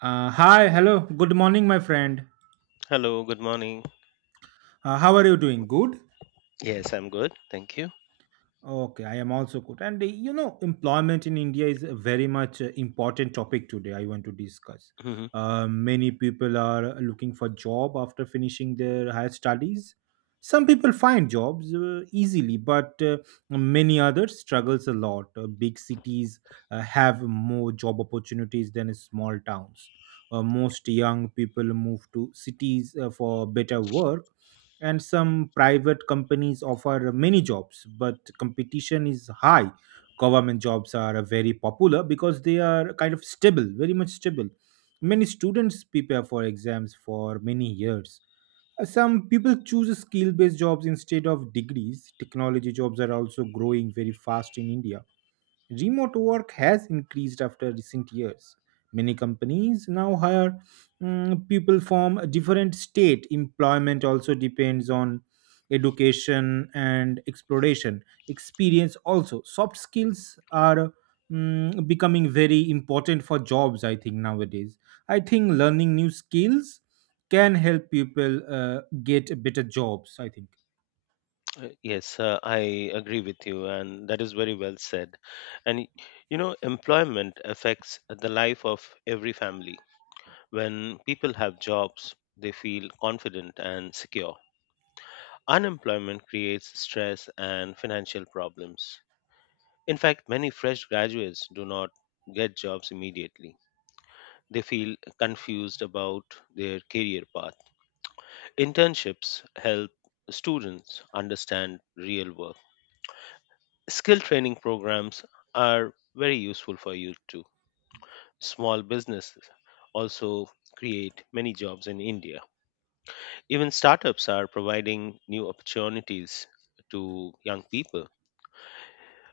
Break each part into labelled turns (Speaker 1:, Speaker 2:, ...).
Speaker 1: Hi, hello, good morning, my friend.
Speaker 2: Hello, good morning.
Speaker 1: How are you doing? Good?
Speaker 2: Yes, I'm good. Thank you.
Speaker 1: Okay, I am also good. And employment in India is a very much important topic today. I want to discuss.
Speaker 2: Hmm.
Speaker 1: Many people are looking for job after finishing their higher studies. Some people find jobs easily, but many others struggles a lot. Big cities have more job opportunities than small towns. Most young people move to cities for better work, and some private companies offer many jobs, but competition is high. Government jobs are very popular because they are kind of stable, very much stable. Many students prepare for exams for many years. Some people choose skill based jobs instead of degrees. Technology jobs are also growing very fast in india. Remote work has increased after recent years. Many companies now hire people from a different state. Employment also depends on education and exploration. Experience also. Soft skills are becoming very important for jobs, I think, nowadays. I think learning new skills can help people get better jobs, I think.
Speaker 2: Yes, I agree with you, and that is very well said. And y- you know, employment affects the life of every family. When people have jobs, they feel confident and secure. Unemployment creates stress and financial problems. In fact, many fresh graduates do not get jobs immediately. They feel confused about their career path. Internships help students understand real work. Skill training programs are very useful for you too. Small businesses also create many jobs in India. Even startups are providing new opportunities to young people.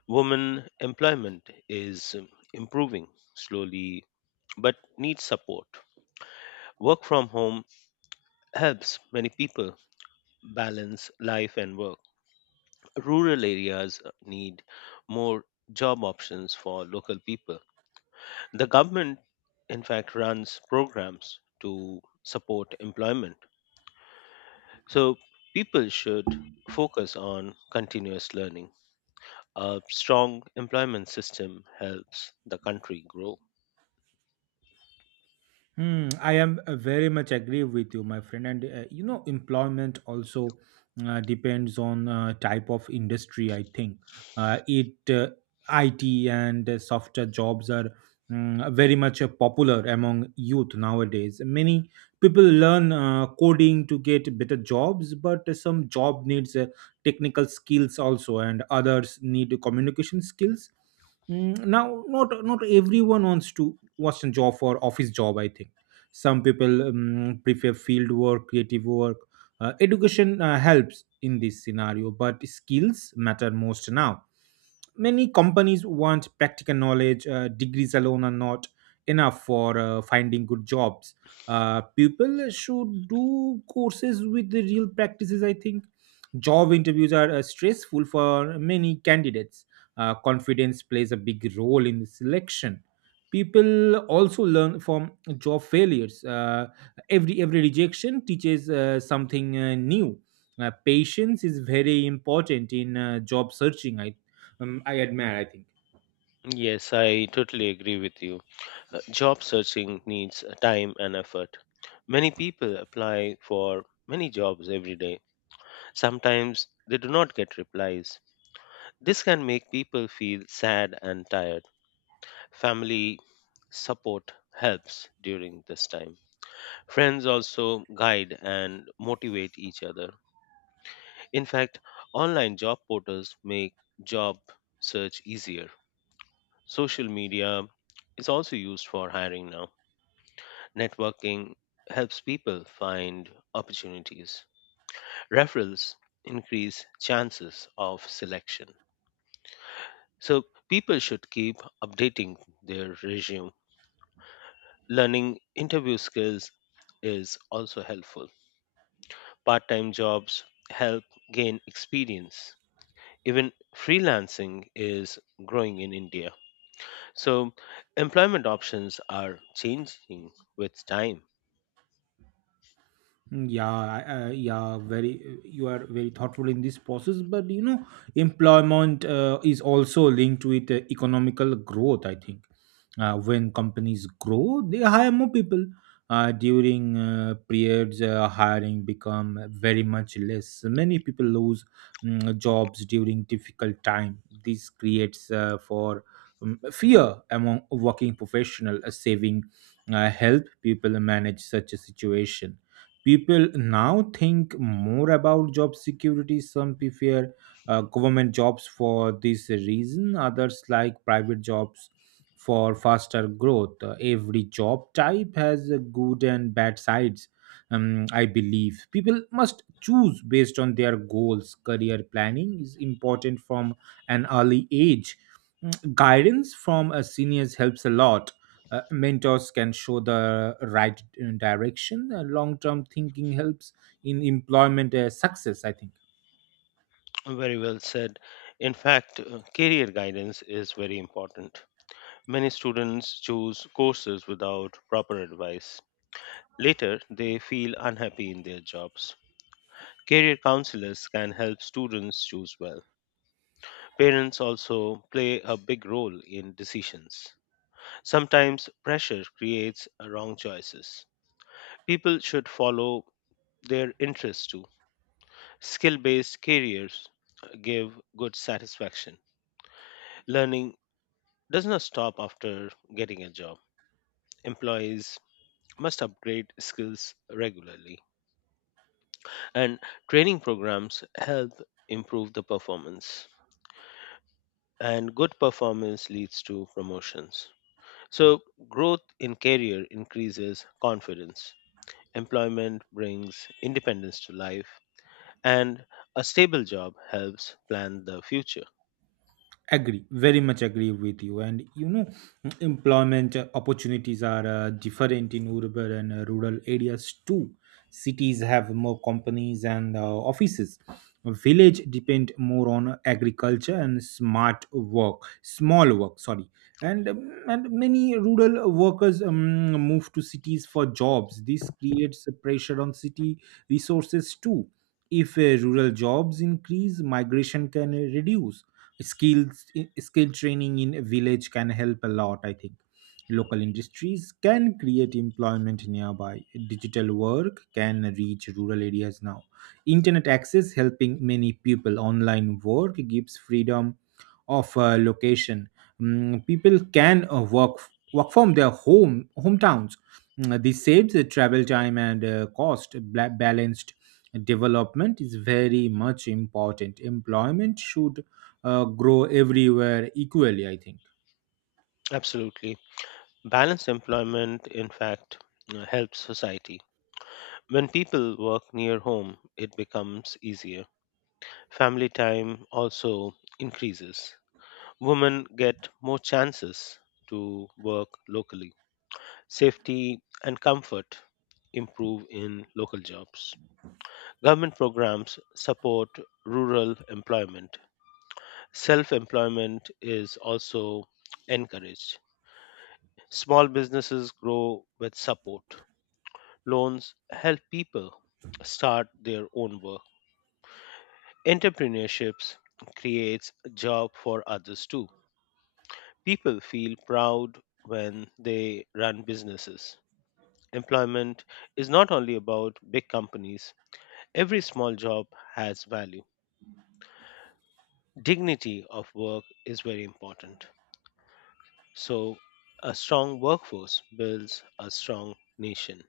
Speaker 2: Women employment is improving slowly but needs support. Work from home helps many people balance life and work. Rural areas need more job options for local people. The government, in fact, runs programs to support employment. So people should focus on continuous learning. A strong employment system helps the country grow.
Speaker 1: I am very much agree with you, my friend. And employment also depends on type of industry. I think uh, it uh, IT and software jobs are very much popular among youth nowadays. Many people learn coding to get better jobs, but some job needs technical skills also, and others need communication skills. Now, not everyone wants a job for office job. I think some people prefer field work, creative work. Education helps in this scenario, but skills matter most now. Many companies want practical knowledge. Degrees alone are not enough for finding good jobs. People should do courses with the real practices, I think. Job interviews are stressful for many candidates. Confidence plays a big role in the selection. People also learn from job failures. Every rejection teaches something new. Patience is very important in job searching. I admire. I think.
Speaker 2: Yes, I totally agree with you. Job searching needs time and effort. Many people apply for many jobs every day. Sometimes they do not get replies. This can make people feel sad and tired. Family support helps during this time. Friends also guide and motivate each other. In fact, online job portals make job search easier. Social media is also used for hiring now. Networking helps people find opportunities. Referrals increase chances of selection. So people should keep updating their resume. Learning interview skills is also helpful. Part time jobs help gain experience. Even freelancing is growing in India. So, employment options are changing with time.
Speaker 1: Yeah, very. You are very thoughtful in this process, but you know, employment is also linked with economical growth. I think when companies grow, they hire more people. During periods, hiring become very much less. Many people lose jobs during difficult time. This creates for fear among working professional. Saving help people manage such a situation. People now think more about job security. Some prefer government jobs for this reason, others like private jobs for faster growth. Every job type has a good and bad sides. I believe people must choose based on their goals. Career planning is important from an early age. Guidance from a seniors helps a lot. Mentors can show the right direction. Long-term thinking helps in employment success, I think.
Speaker 2: Very well said. In fact, career guidance is very important. Many students choose courses without proper advice. Later, they feel unhappy in their jobs. Career counselors can help students choose well. Parents also play a big role in decisions. Sometimes pressure creates wrong choices. People should follow their interests too. Skill based careers give good satisfaction. Learning does not stop after getting a job. Employees must upgrade skills regularly, and training programs help improve the performance. And good performance leads to promotions. So, growth in career increases confidence. Employment brings independence to life, and a stable job helps plan the future.
Speaker 1: Agree, very much agree with you. And you know, employment opportunities are different in urban and rural areas too. Cities have more companies and offices. Village depend more on agriculture and smart work, small work, sorry. And many rural workers move to cities for jobs. This creates pressure on city resources too. If rural jobs increase, migration can reduce. Skill training in a village can help a lot, I think. Local industries can create employment nearby. Digital work can reach rural areas now. Internet access helping many people. Online work gives freedom of location. People can work from their home hometowns. This saves the travel time and cost. Balanced development is very much important. Employment should grow everywhere equally, I think.
Speaker 2: Absolutely. Balanced employment, in fact, helps society. When people work near home, it becomes easier. Family time also increases. Women get more chances to work locally. Safety and comfort improve in local jobs. Government programs support rural employment. Self employment is also encouraged. Small businesses grow with support. Loans help people start their own work. Entrepreneurships creates job for others too. People feel proud when they run businesses. Employment is not only about big companies. Every small job has value. Dignity of work is very important. So, a strong workforce builds a strong nation.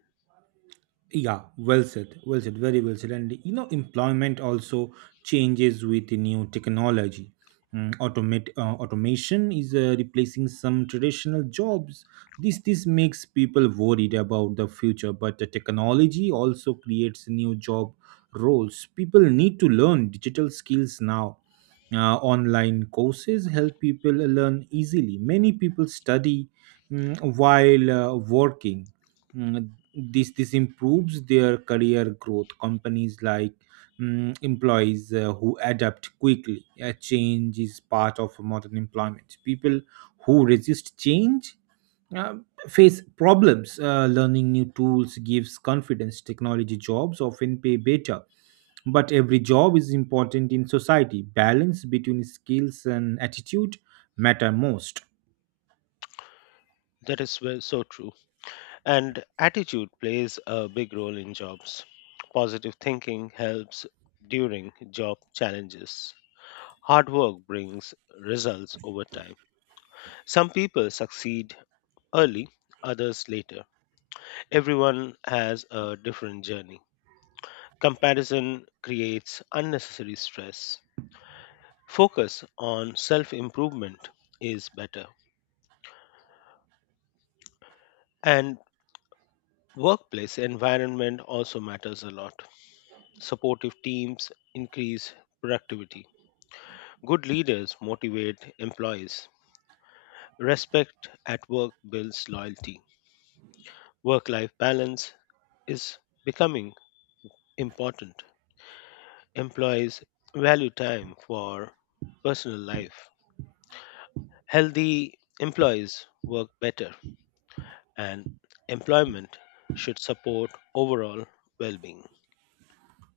Speaker 1: Yeah, well said, very well said. And you know, employment also changes with the new technology. Mm, automate Automation is replacing some traditional jobs. This makes people worried about the future. But the technology also creates new job roles. People need to learn digital skills now. Online courses help people learn easily. Many people study while working. This improves their career growth. Companies like employees who adapt quickly. Change is part of modern employment. People who resist change uh, face problems. Learning new tools gives confidence. Technology jobs often pay better, but every job is important in society. Balance between skills and attitude matter most.
Speaker 2: So true. And attitude plays a big role in jobs. Positive thinking helps during job challenges. Hard work brings results over time. Some people succeed early, others later. Everyone has a different journey. Comparison creates unnecessary stress. Focus on self improvement is better. And workplace environment also matters a lot. Supportive teams increase productivity. Good leaders motivate employees. Respect at work builds loyalty. Work life balance is becoming important. Employees value time for personal life. Healthy employees work better, and employment should support overall well being.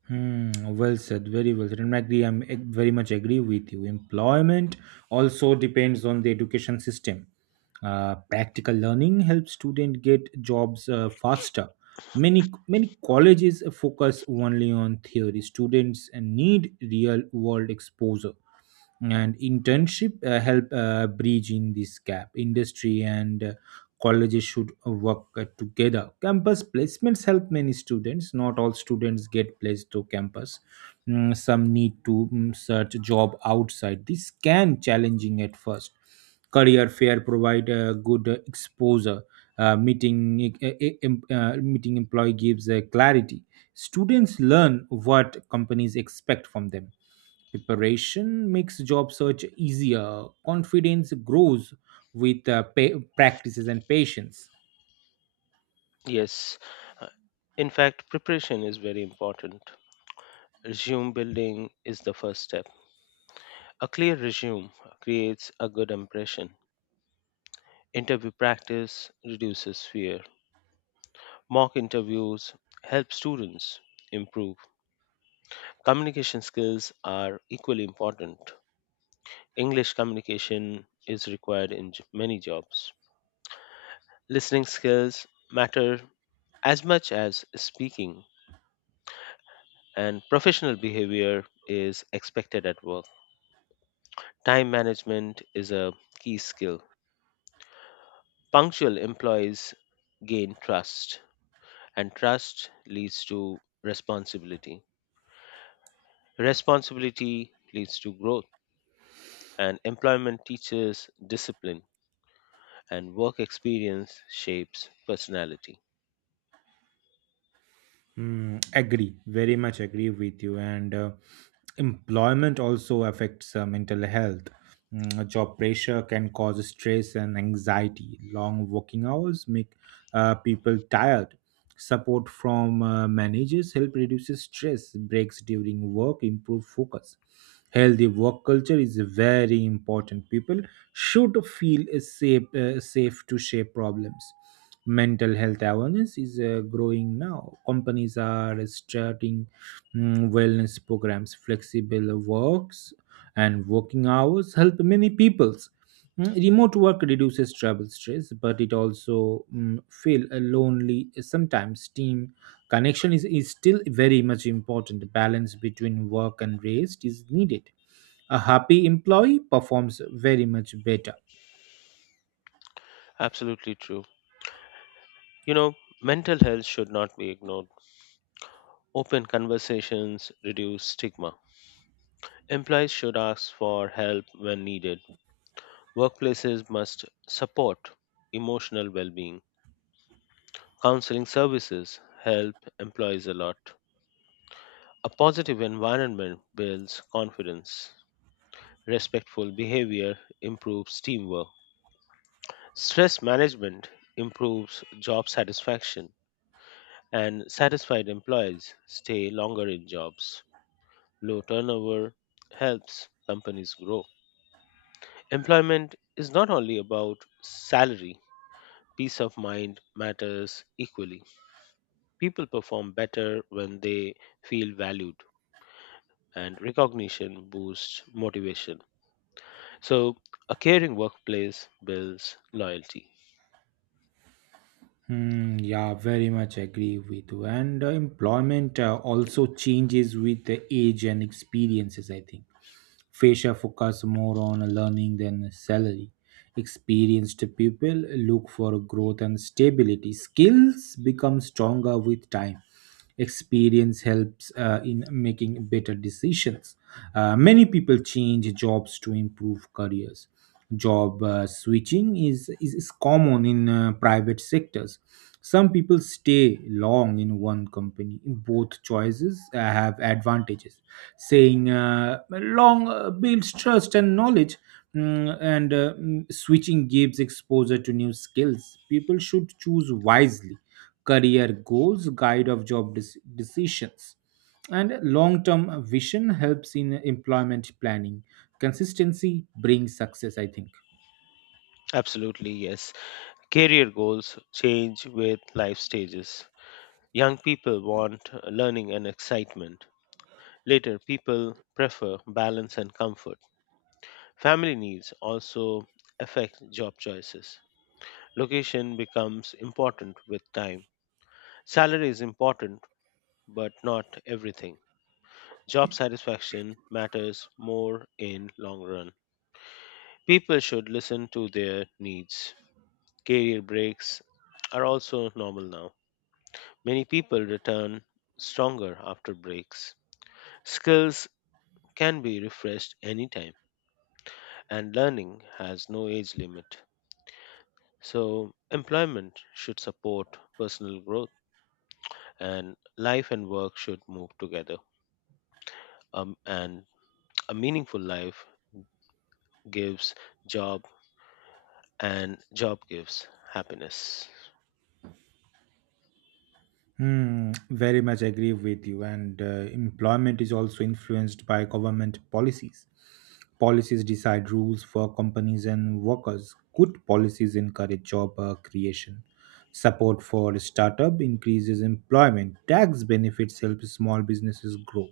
Speaker 1: Well said, very well said. And I agree, very much agree with you. Employment also depends on the education system. Practical learning helps students get jobs faster. Many colleges focus only on theory. Students need real world exposure, and internship help bridge in this gap. Industry and colleges should work together. Campus placements help many students. Not all students get placed to campus. Some need to search job outside. This can challenging at first. Career fair provide a good exposure. Meeting e- e- e, em- Meeting employee gives clarity. Students learn what companies expect from them. Preparation makes job search easier. Confidence grows with practices and patience.
Speaker 2: Yes, uh, in fact, preparation is very important. Resume building is the first step. A clear resume creates a good impression. Interview practice reduces fear. Mock interviews help students improve. Communication skills are equally important. English communication is required in many jobs. Listening skills matter as much as speaking, and professional behavior is expected at work. Time management is a key skill. Punctual employees gain trust, and trust leads to responsibility. Responsibility leads to growth, and employment teaches discipline, and work experience shapes personality.
Speaker 1: Agree, very much agree with you. And employment also affects mental health. Job pressure can cause stress and anxiety. Long working hours make people tired. Support from managers help reduces stress, breaks during work, improve focus. Healthy work culture is very important. People should feel safe to share problems. Mental health awareness is growing now. Companies are starting wellness programs, flexible works, and working hours help many people. Remote work reduces travel stress, but it also feel lonely sometimes. Team connection is still very much important. Balance between work and rest is needed. A happy employee performs very much better.
Speaker 2: Absolutely true. You know, mental health should not be ignored. Open conversations reduce stigma. Employees should ask for help when needed. Workplaces must support emotional well being. Counseling services help employees a lot. A positive environment builds confidence. Respectful behavior improves teamwork. Stress management improves job satisfaction, and satisfied employees stay longer in jobs. Low turnover helps companies grow. Employment is not only about salary, peace of mind matters equally. People perform better when they feel valued, and recognition boosts motivation. So, a caring workplace builds loyalty.
Speaker 1: Yeah, very much agree with you. And employment also changes with the age and experiences, I think. Fresher focus more on learning than salary. Experienced people look for growth and stability. Skills become stronger with time. Experience helps in making better decisions. Many people change jobs to improve careers. Job switching is common in private sectors. Some people stay long in one company. Both choices have advantages. Saying long builds trust and knowledge, switching gives exposure to new skills. People should choose wisely. Career goals, guide of decisions. And long term vision helps in employment planning. Consistency brings success, I think.
Speaker 2: Absolutely, yes. Career goals change with life stages. Young people want learning and excitement. Later, people prefer balance and comfort. Family needs also affect job choices. Location becomes important with time. Salary is important, but not everything. Job satisfaction matters more in long run. People should listen to their needs. Career breaks are also normal now. Many people return stronger after breaks. Skills can be refreshed anytime, and learning has no age limit. So, employment should support personal growth, and life and work should move together. And a meaningful life gives job, and job gives happiness.
Speaker 1: Very much agree with you. And employment is also influenced by government policies. Policies decide rules for companies and workers. Good policies encourage job creation. Support for startup increases employment. Tax benefits help small businesses grow.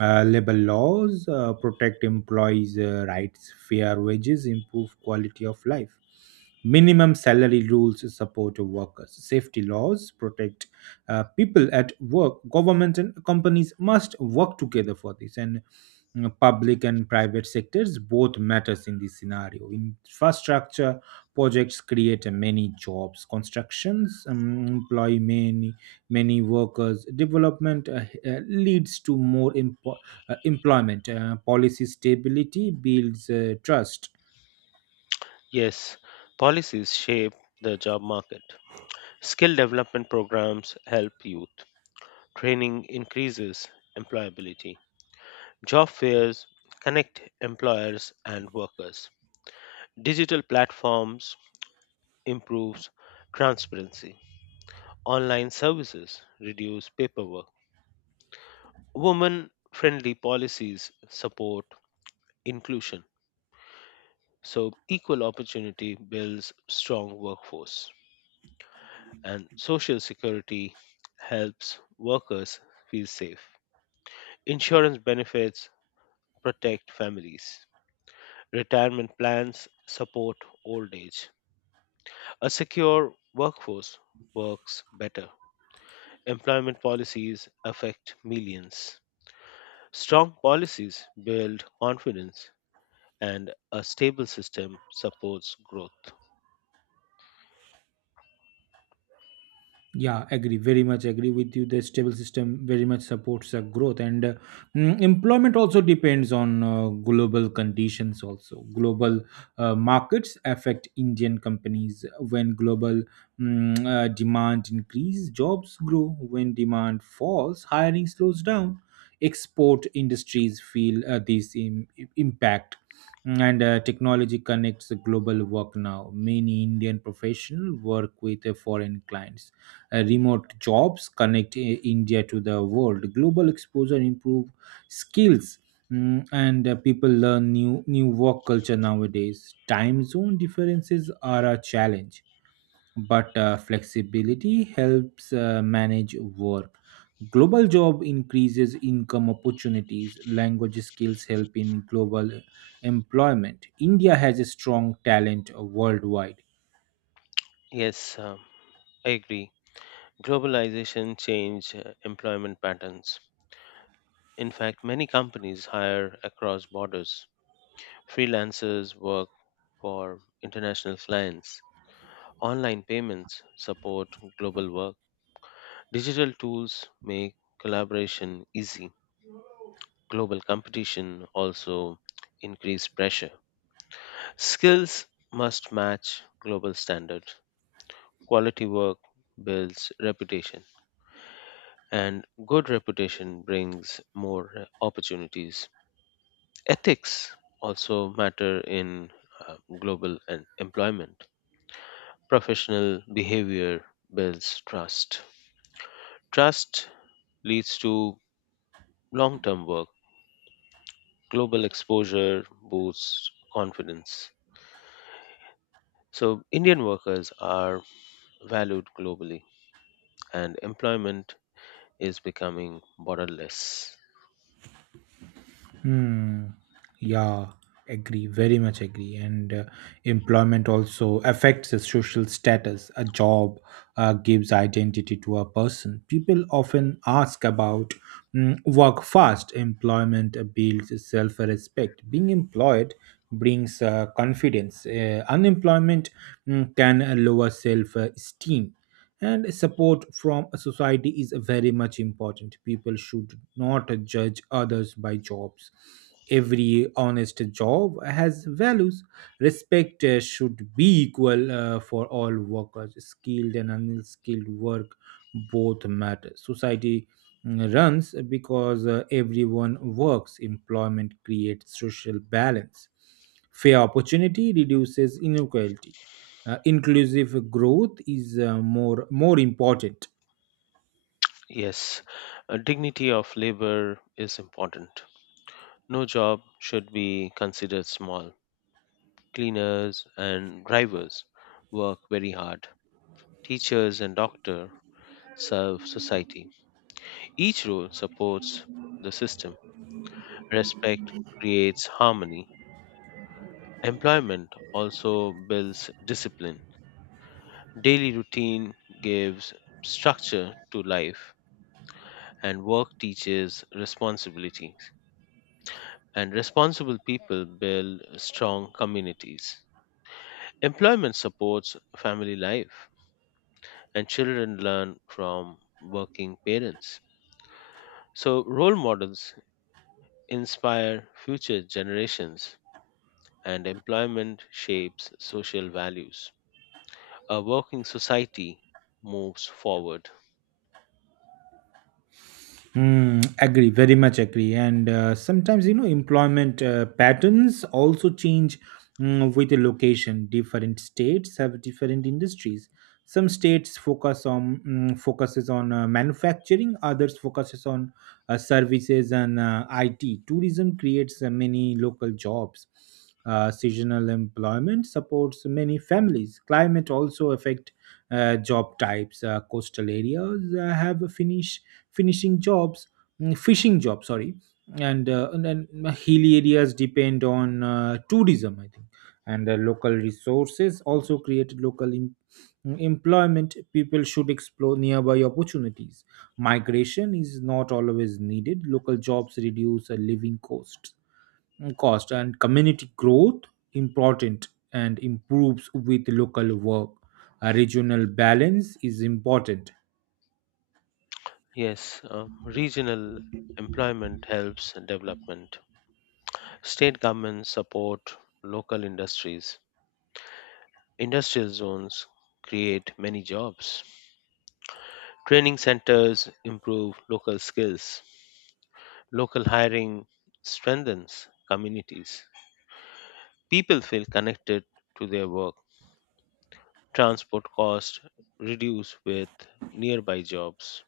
Speaker 1: Labor laws protect employees' rights. Fair wages improve quality of life. Minimum salary rules support workers. Safety laws protect people at work. Governments and companies must work together for this, and public and private sectors both matters in this scenario. Infrastructure projects create many jobs. Constructions employ many workers. Development leads to more employment. Policy stability builds trust.
Speaker 2: Yes, policies shape the job market. Skill development programs help youth. Training increases employability. Job fairs connect employers and workers. Digital platforms improves transparency. Online services reduce paperwork. Women friendly policies support inclusion. So equal opportunity builds strong workforce and social security helps workers feel safe. Insurance benefits protect families. Retirement plans support old age. A secure workforce works better. Employment policies affect millions. Strong policies build confidence, and a stable system supports growth.
Speaker 1: Yeah, agree, very much agree with you. The stable system very much supports growth, and employment also depends on global conditions. Also, global markets affect Indian companies. When global demand increase, jobs grow. When demand falls, hiring slows down. Export industries feel this impact. And technology connects the global work now. Many Indian professionals work with foreign clients. Remote jobs connect India to the world. Global exposure improve skills, and people learn new work culture nowadays. Time zone differences are a challenge, but flexibility helps manage work. Global job increases income opportunities. Language skills help in global employment. India has a strong talent worldwide.
Speaker 2: Yes, um, I agree. Globalization change employment patterns. In fact, many companies hire across borders. Freelancers work for international clients. Online payments support global work. Digital tools make collaboration easy. Global competition also increase pressure. Skills must match global standards. Quality work builds reputation and good reputation brings more opportunities. Ethics also matter in global and employment. Professional behavior builds trust. Trust leads to long term work. Global exposure boosts confidence. So, Indian workers are valued globally, and employment is becoming borderless.
Speaker 1: Hmm. Yeah, agree, very much agree. And employment also affects the social status. A job gives identity to a person. People often ask about work fast. Employment builds self respect. Being employed brings confidence. Unemployment can lower self esteem, and support from a society is very much important. People should not judge others by jobs. Every honest job has values. Respect should be equal for all workers. Skilled and unskilled work both matter. Society runs because everyone works. Employment creates social balance. Fair opportunity reduces inequality. Inclusive growth is more important.
Speaker 2: Yes, dignity of labor is important. No job should be considered small. Cleaners and drivers work very hard. Teachers and doctors serve society. Each role supports the system. Respect creates harmony. Employment also builds discipline. Daily routine gives structure to life, and work teaches responsibilities. And responsible people build strong communities. Employment supports family life, and children learn from working parents. So, role models inspire future generations, and employment shapes social values. A working society moves forward.
Speaker 1: Agree, very much agree. And sometimes, you know, employment patterns also change with the location. Different states have different industries. Some states focus on manufacturing, others focuses on services and IT. Tourism creates many local jobs. Seasonal employment supports many families. Climate also affects job types. Coastal areas have a finishing jobs, fishing jobs, sorry, and then hilly areas depend on tourism, I think, and local resources also create employment. People should explore nearby opportunities. Migration is not always needed. Local jobs reduce living cost and community growth important and improves with local work. A regional balance is important.
Speaker 2: Yes, regional employment helps development. State governments support local industries. Industrial zones create many jobs. Training centers improve local skills. Local hiring strengthens communities. People feel connected to their work. Transport costs reduce with nearby jobs.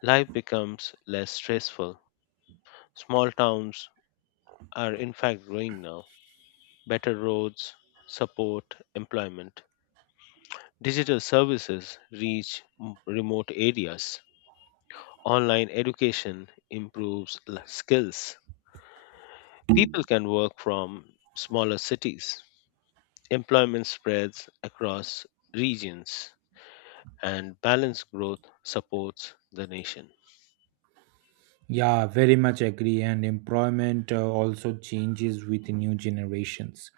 Speaker 2: Life becomes less stressful. Small towns are in fact growing now. Better roads, support employment. Digital services reach remote areas. Online education improves skills. People can work from smaller cities. Employment spreads across regions, and balanced growth supports the nation.
Speaker 1: Yeah, very much agree. And employment also changes with new generations.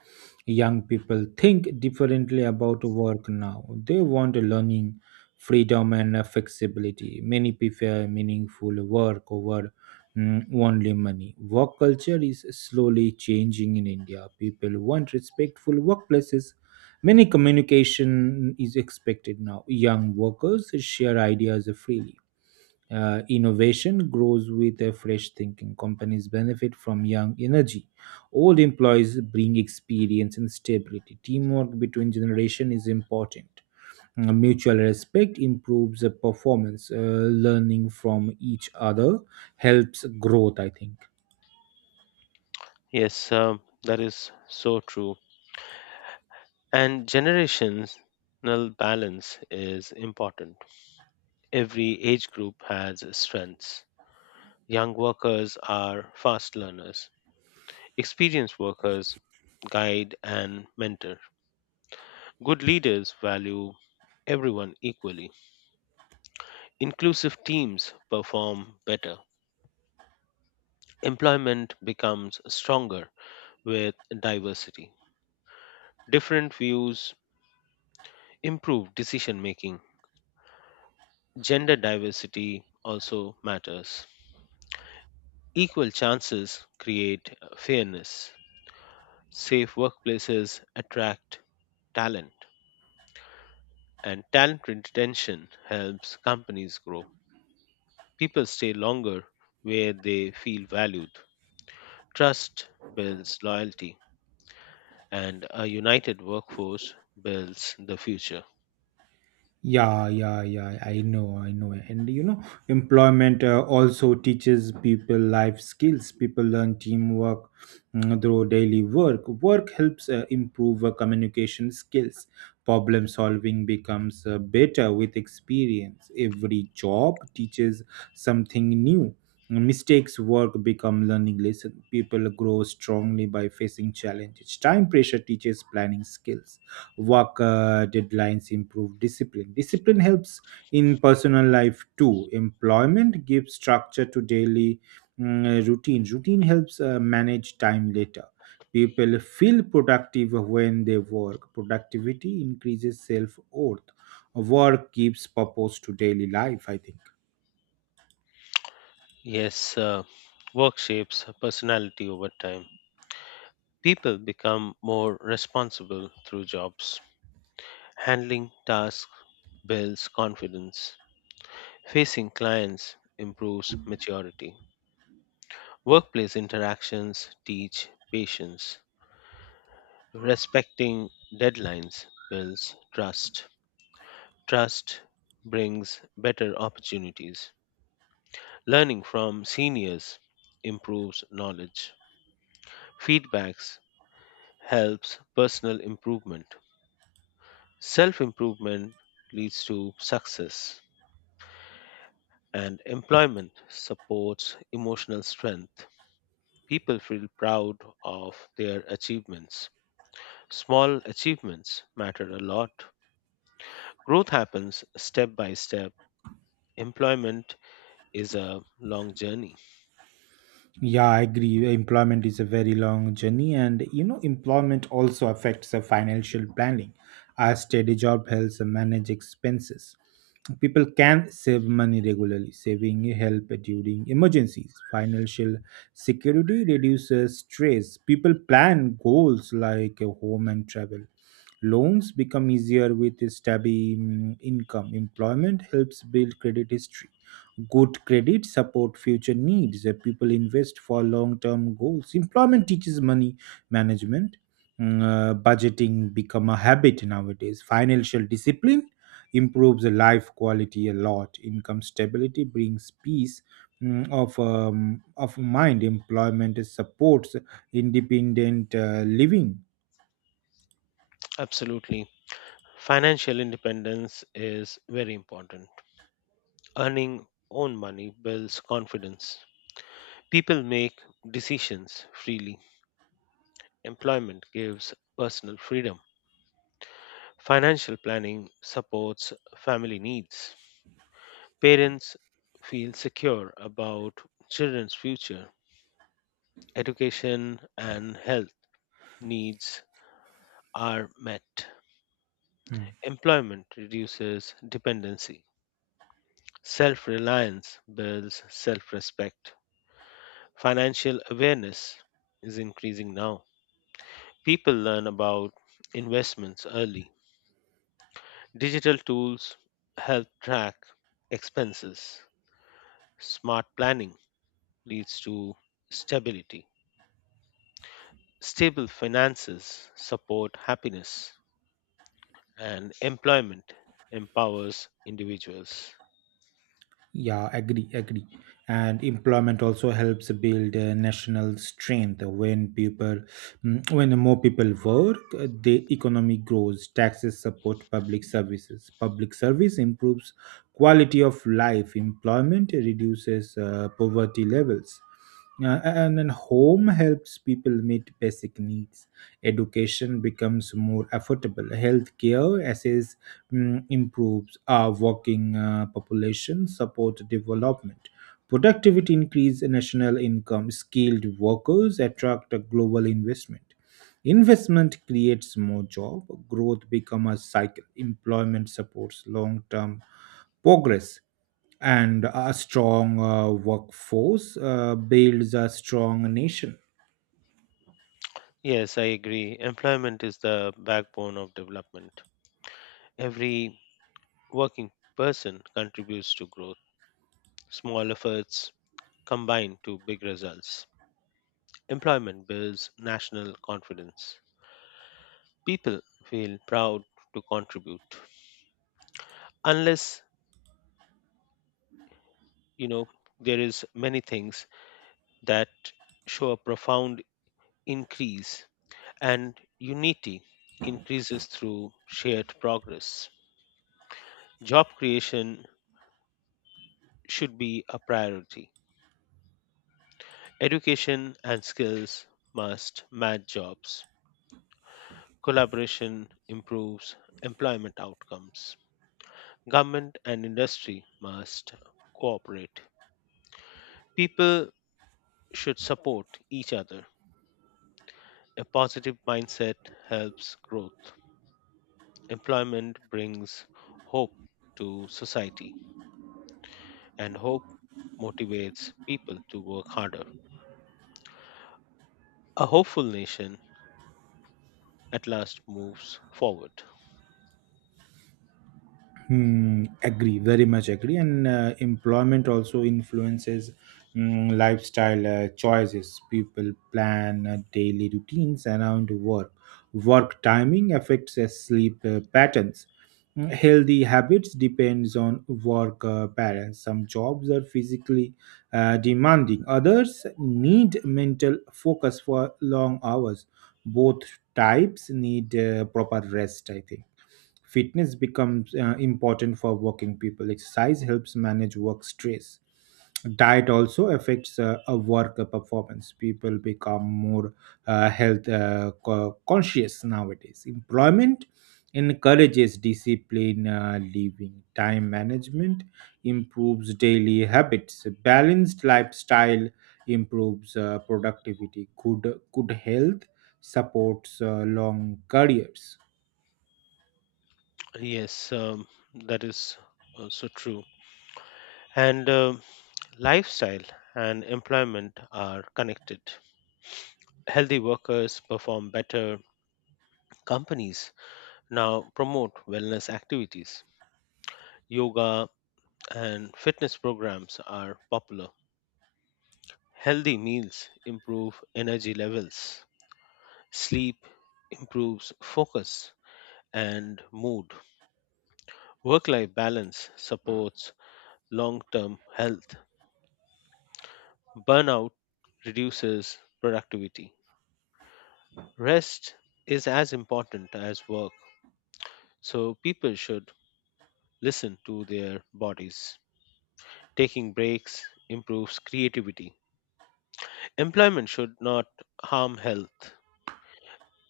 Speaker 1: Young people think differently about work now. They want learning, freedom, and flexibility. Many prefer meaningful work over only money. Work culture is slowly changing in India. People want respectful workplaces. Many communication is expected now. Young workers share ideas freely, innovation grows with a fresh thinking. Companies benefit from young energy. Old employees bring experience and stability. Teamwork between generation is important. Mutual respect improves the performance. Learning from each other helps growth, I think.
Speaker 2: Yes, that is so true. And generational balance is important. Every age group has strengths. Young workers are fast learners. Experienced workers guide and mentor. Good leaders value everyone equally. Inclusive teams perform better. Employment becomes stronger with diversity. Different views improve decision making. Gender diversity also matters. Equal chances create fairness. Safe workplaces attract talent, and talent retention helps companies grow. People stay longer where they feel valued. Trust builds loyalty, and a united workforce builds the future.
Speaker 1: Yeah, yeah, yeah. I know, I know. And you know, employment also teaches people life skills. People learn teamwork through daily work. Work helps improve communication skills. Problem solving becomes better with experience. Every job teaches something new. Mistakes work become learning lesson. People grow strongly by facing challenges. Time pressure teaches planning skills, work deadlines improve discipline. Discipline helps in personal life too. Employment gives structure to daily routine. Routine helps manage time later. People feel productive when they work. Productivity increases self-worth. Work gives purpose to daily life, I think.
Speaker 2: Yes, work shapes personality over time. People become more responsible through jobs. Handling tasks builds confidence. Facing clients improves maturity. Workplace interactions teach patience. Respecting deadlines builds trust. Trust brings better opportunities. Learning from seniors improves knowledge. Feedbacks helps personal improvement. Self improvement leads to success and employment supports emotional strength. People feel proud of their achievements. Small achievements matter a lot. Growth happens step by step. Employment is a long journey.
Speaker 1: Yeah, I agree. Employment is a very long journey, and you know, employment also affects the financial planning. A steady job helps manage expenses. People can save money regularly. Saving help during emergencies. Financial security reduces stress. People plan goals like a home and travel. Loans become easier with a steady income. Employment helps build credit history. Good credit support future needs. People invest for long-term goals. Employment teaches money management. Budgeting become a habit nowadays. Financial discipline improves the life quality a lot. Income stability brings peace of mind. Employment supports independent living.
Speaker 2: Absolutely. Financial independence is very important. Earning own money builds confidence. People make decisions freely. Employment gives personal freedom. Financial planning supports family needs. Parents feel secure about children's future. Education and health needs are met.
Speaker 1: Hmm.
Speaker 2: Employment reduces dependency. Self reliance builds self respect. Financial awareness is increasing now. People learn about investments early. Digital tools help track expenses. Smart planning leads to stability. Stable finances support happiness, and employment empowers individuals.
Speaker 1: Yeah, agree, agree. And employment also helps build national strength. When people, when more people work, the economy grows. Taxes support public services. Public service improves quality of life. Employment reduces poverty levels. And then home helps people meet basic needs. Education becomes more affordable. Healthcare assess improves our working population, support development, productivity increase national income, skilled workers attract a global investment. Investment creates more job, growth becomes a cycle, employment supports long-term progress, and a strong workforce builds a strong nation.
Speaker 2: Yes, I agree. Employment is the backbone of development. Every working person contributes to growth. Small efforts combine to big results. Employment builds national confidence. People feel proud to contribute. Unless, you know, there is many things that show a profound increase and unity increases through shared progress. Job creation should be a priority. Education and skills must match jobs collaboration improves employment outcomes. Government and industry must cooperate. People should support each other. A positive mindset helps growth. Employment brings hope to society, and hope motivates people to work harder. A hopeful nation at last moves forward.
Speaker 1: Hmm, agree, very much agree. And employment also influences lifestyle choices. People plan daily routines around work. Work timing affects sleep patterns. Healthy habits depends on work balance. Some jobs are physically demanding. Others need mental focus for long hours. Both types need proper rest, I think. Fitness becomes important for working people. Exercise helps manage work stress. Diet also affects a work performance. People become more health conscious nowadays. Employment encourages discipline living. Time management improves daily habits. Balanced lifestyle improves productivity. Good health supports long careers.
Speaker 2: Yes, that is also true. And Lifestyle and employment are connected. Healthy workers perform better. Companies now promote wellness activities. Yoga and fitness programs are popular. Healthy meals improve energy levels. Sleep improves focus and mood. Work life balance supports long term health. Burnout reduces productivity. Rest is as important as work. So people should listen to their bodies. Taking breaks improves creativity. Employment should not harm health.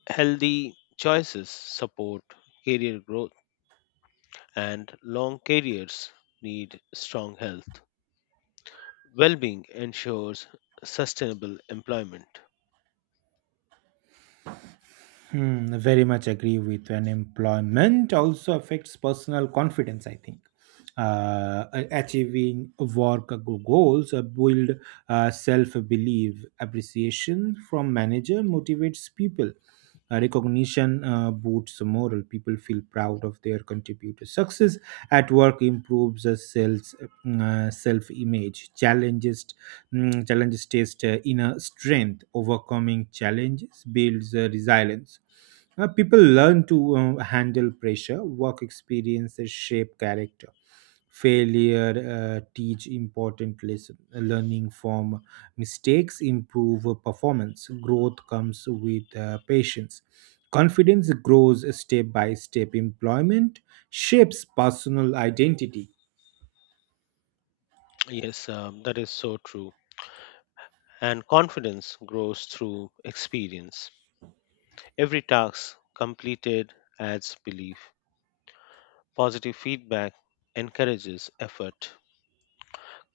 Speaker 2: Healthy choices support career growth, and long careers need strong health. Well being ensures sustainable employment.
Speaker 1: Hmm, very much agree with, and employment also affects personal confidence, I think. uh, Achieving goals build self-belief. Appreciation from manager motivates people. Recognition boosts morale. People feel proud of their contributor. Success at work improves self image. Challenges test inner strength. Overcoming challenges builds resilience. People learn to handle pressure. Work experiences shape character. Failure teach important lesson. Learning from mistakes improve performance. Growth comes with patience. Confidence grows step by step. Employment shapes personal identity.
Speaker 2: Yes, that is so true. And confidence grows through experience. Every task completed adds belief. Positive feedback encourages effort.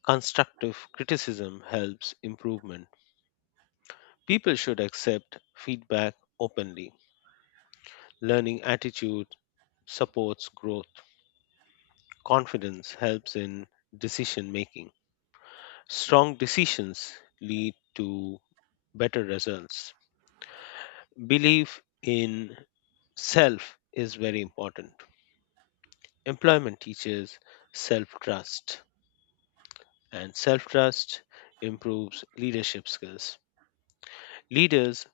Speaker 2: Constructive criticism helps improvement. People should accept feedback openly. Learning attitude supports growth. Confidence helps in decision making. Strong decisions lead to better results. Belief in self is very important. Employment teaches self trust, and self trust improves leadership skills. Leaders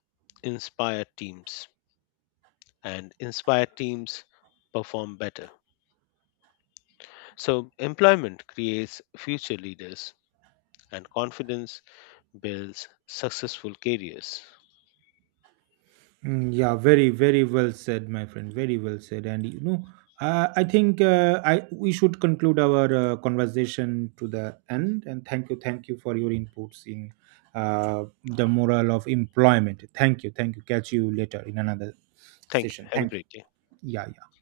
Speaker 2: inspire teams, and inspired teams perform better. So, employment creates future leaders, and confidence builds successful careers.
Speaker 1: Mm, yeah, very, very well said, my friend. Very well said. And you know, I think I we should conclude our conversation to the end. And thank you for your inputs in the moral of employment. Thank you, thank you. Catch you later in another
Speaker 2: Thank you.
Speaker 1: session.
Speaker 2: Have a
Speaker 1: Thank you.
Speaker 2: great day.
Speaker 1: Yeah, yeah.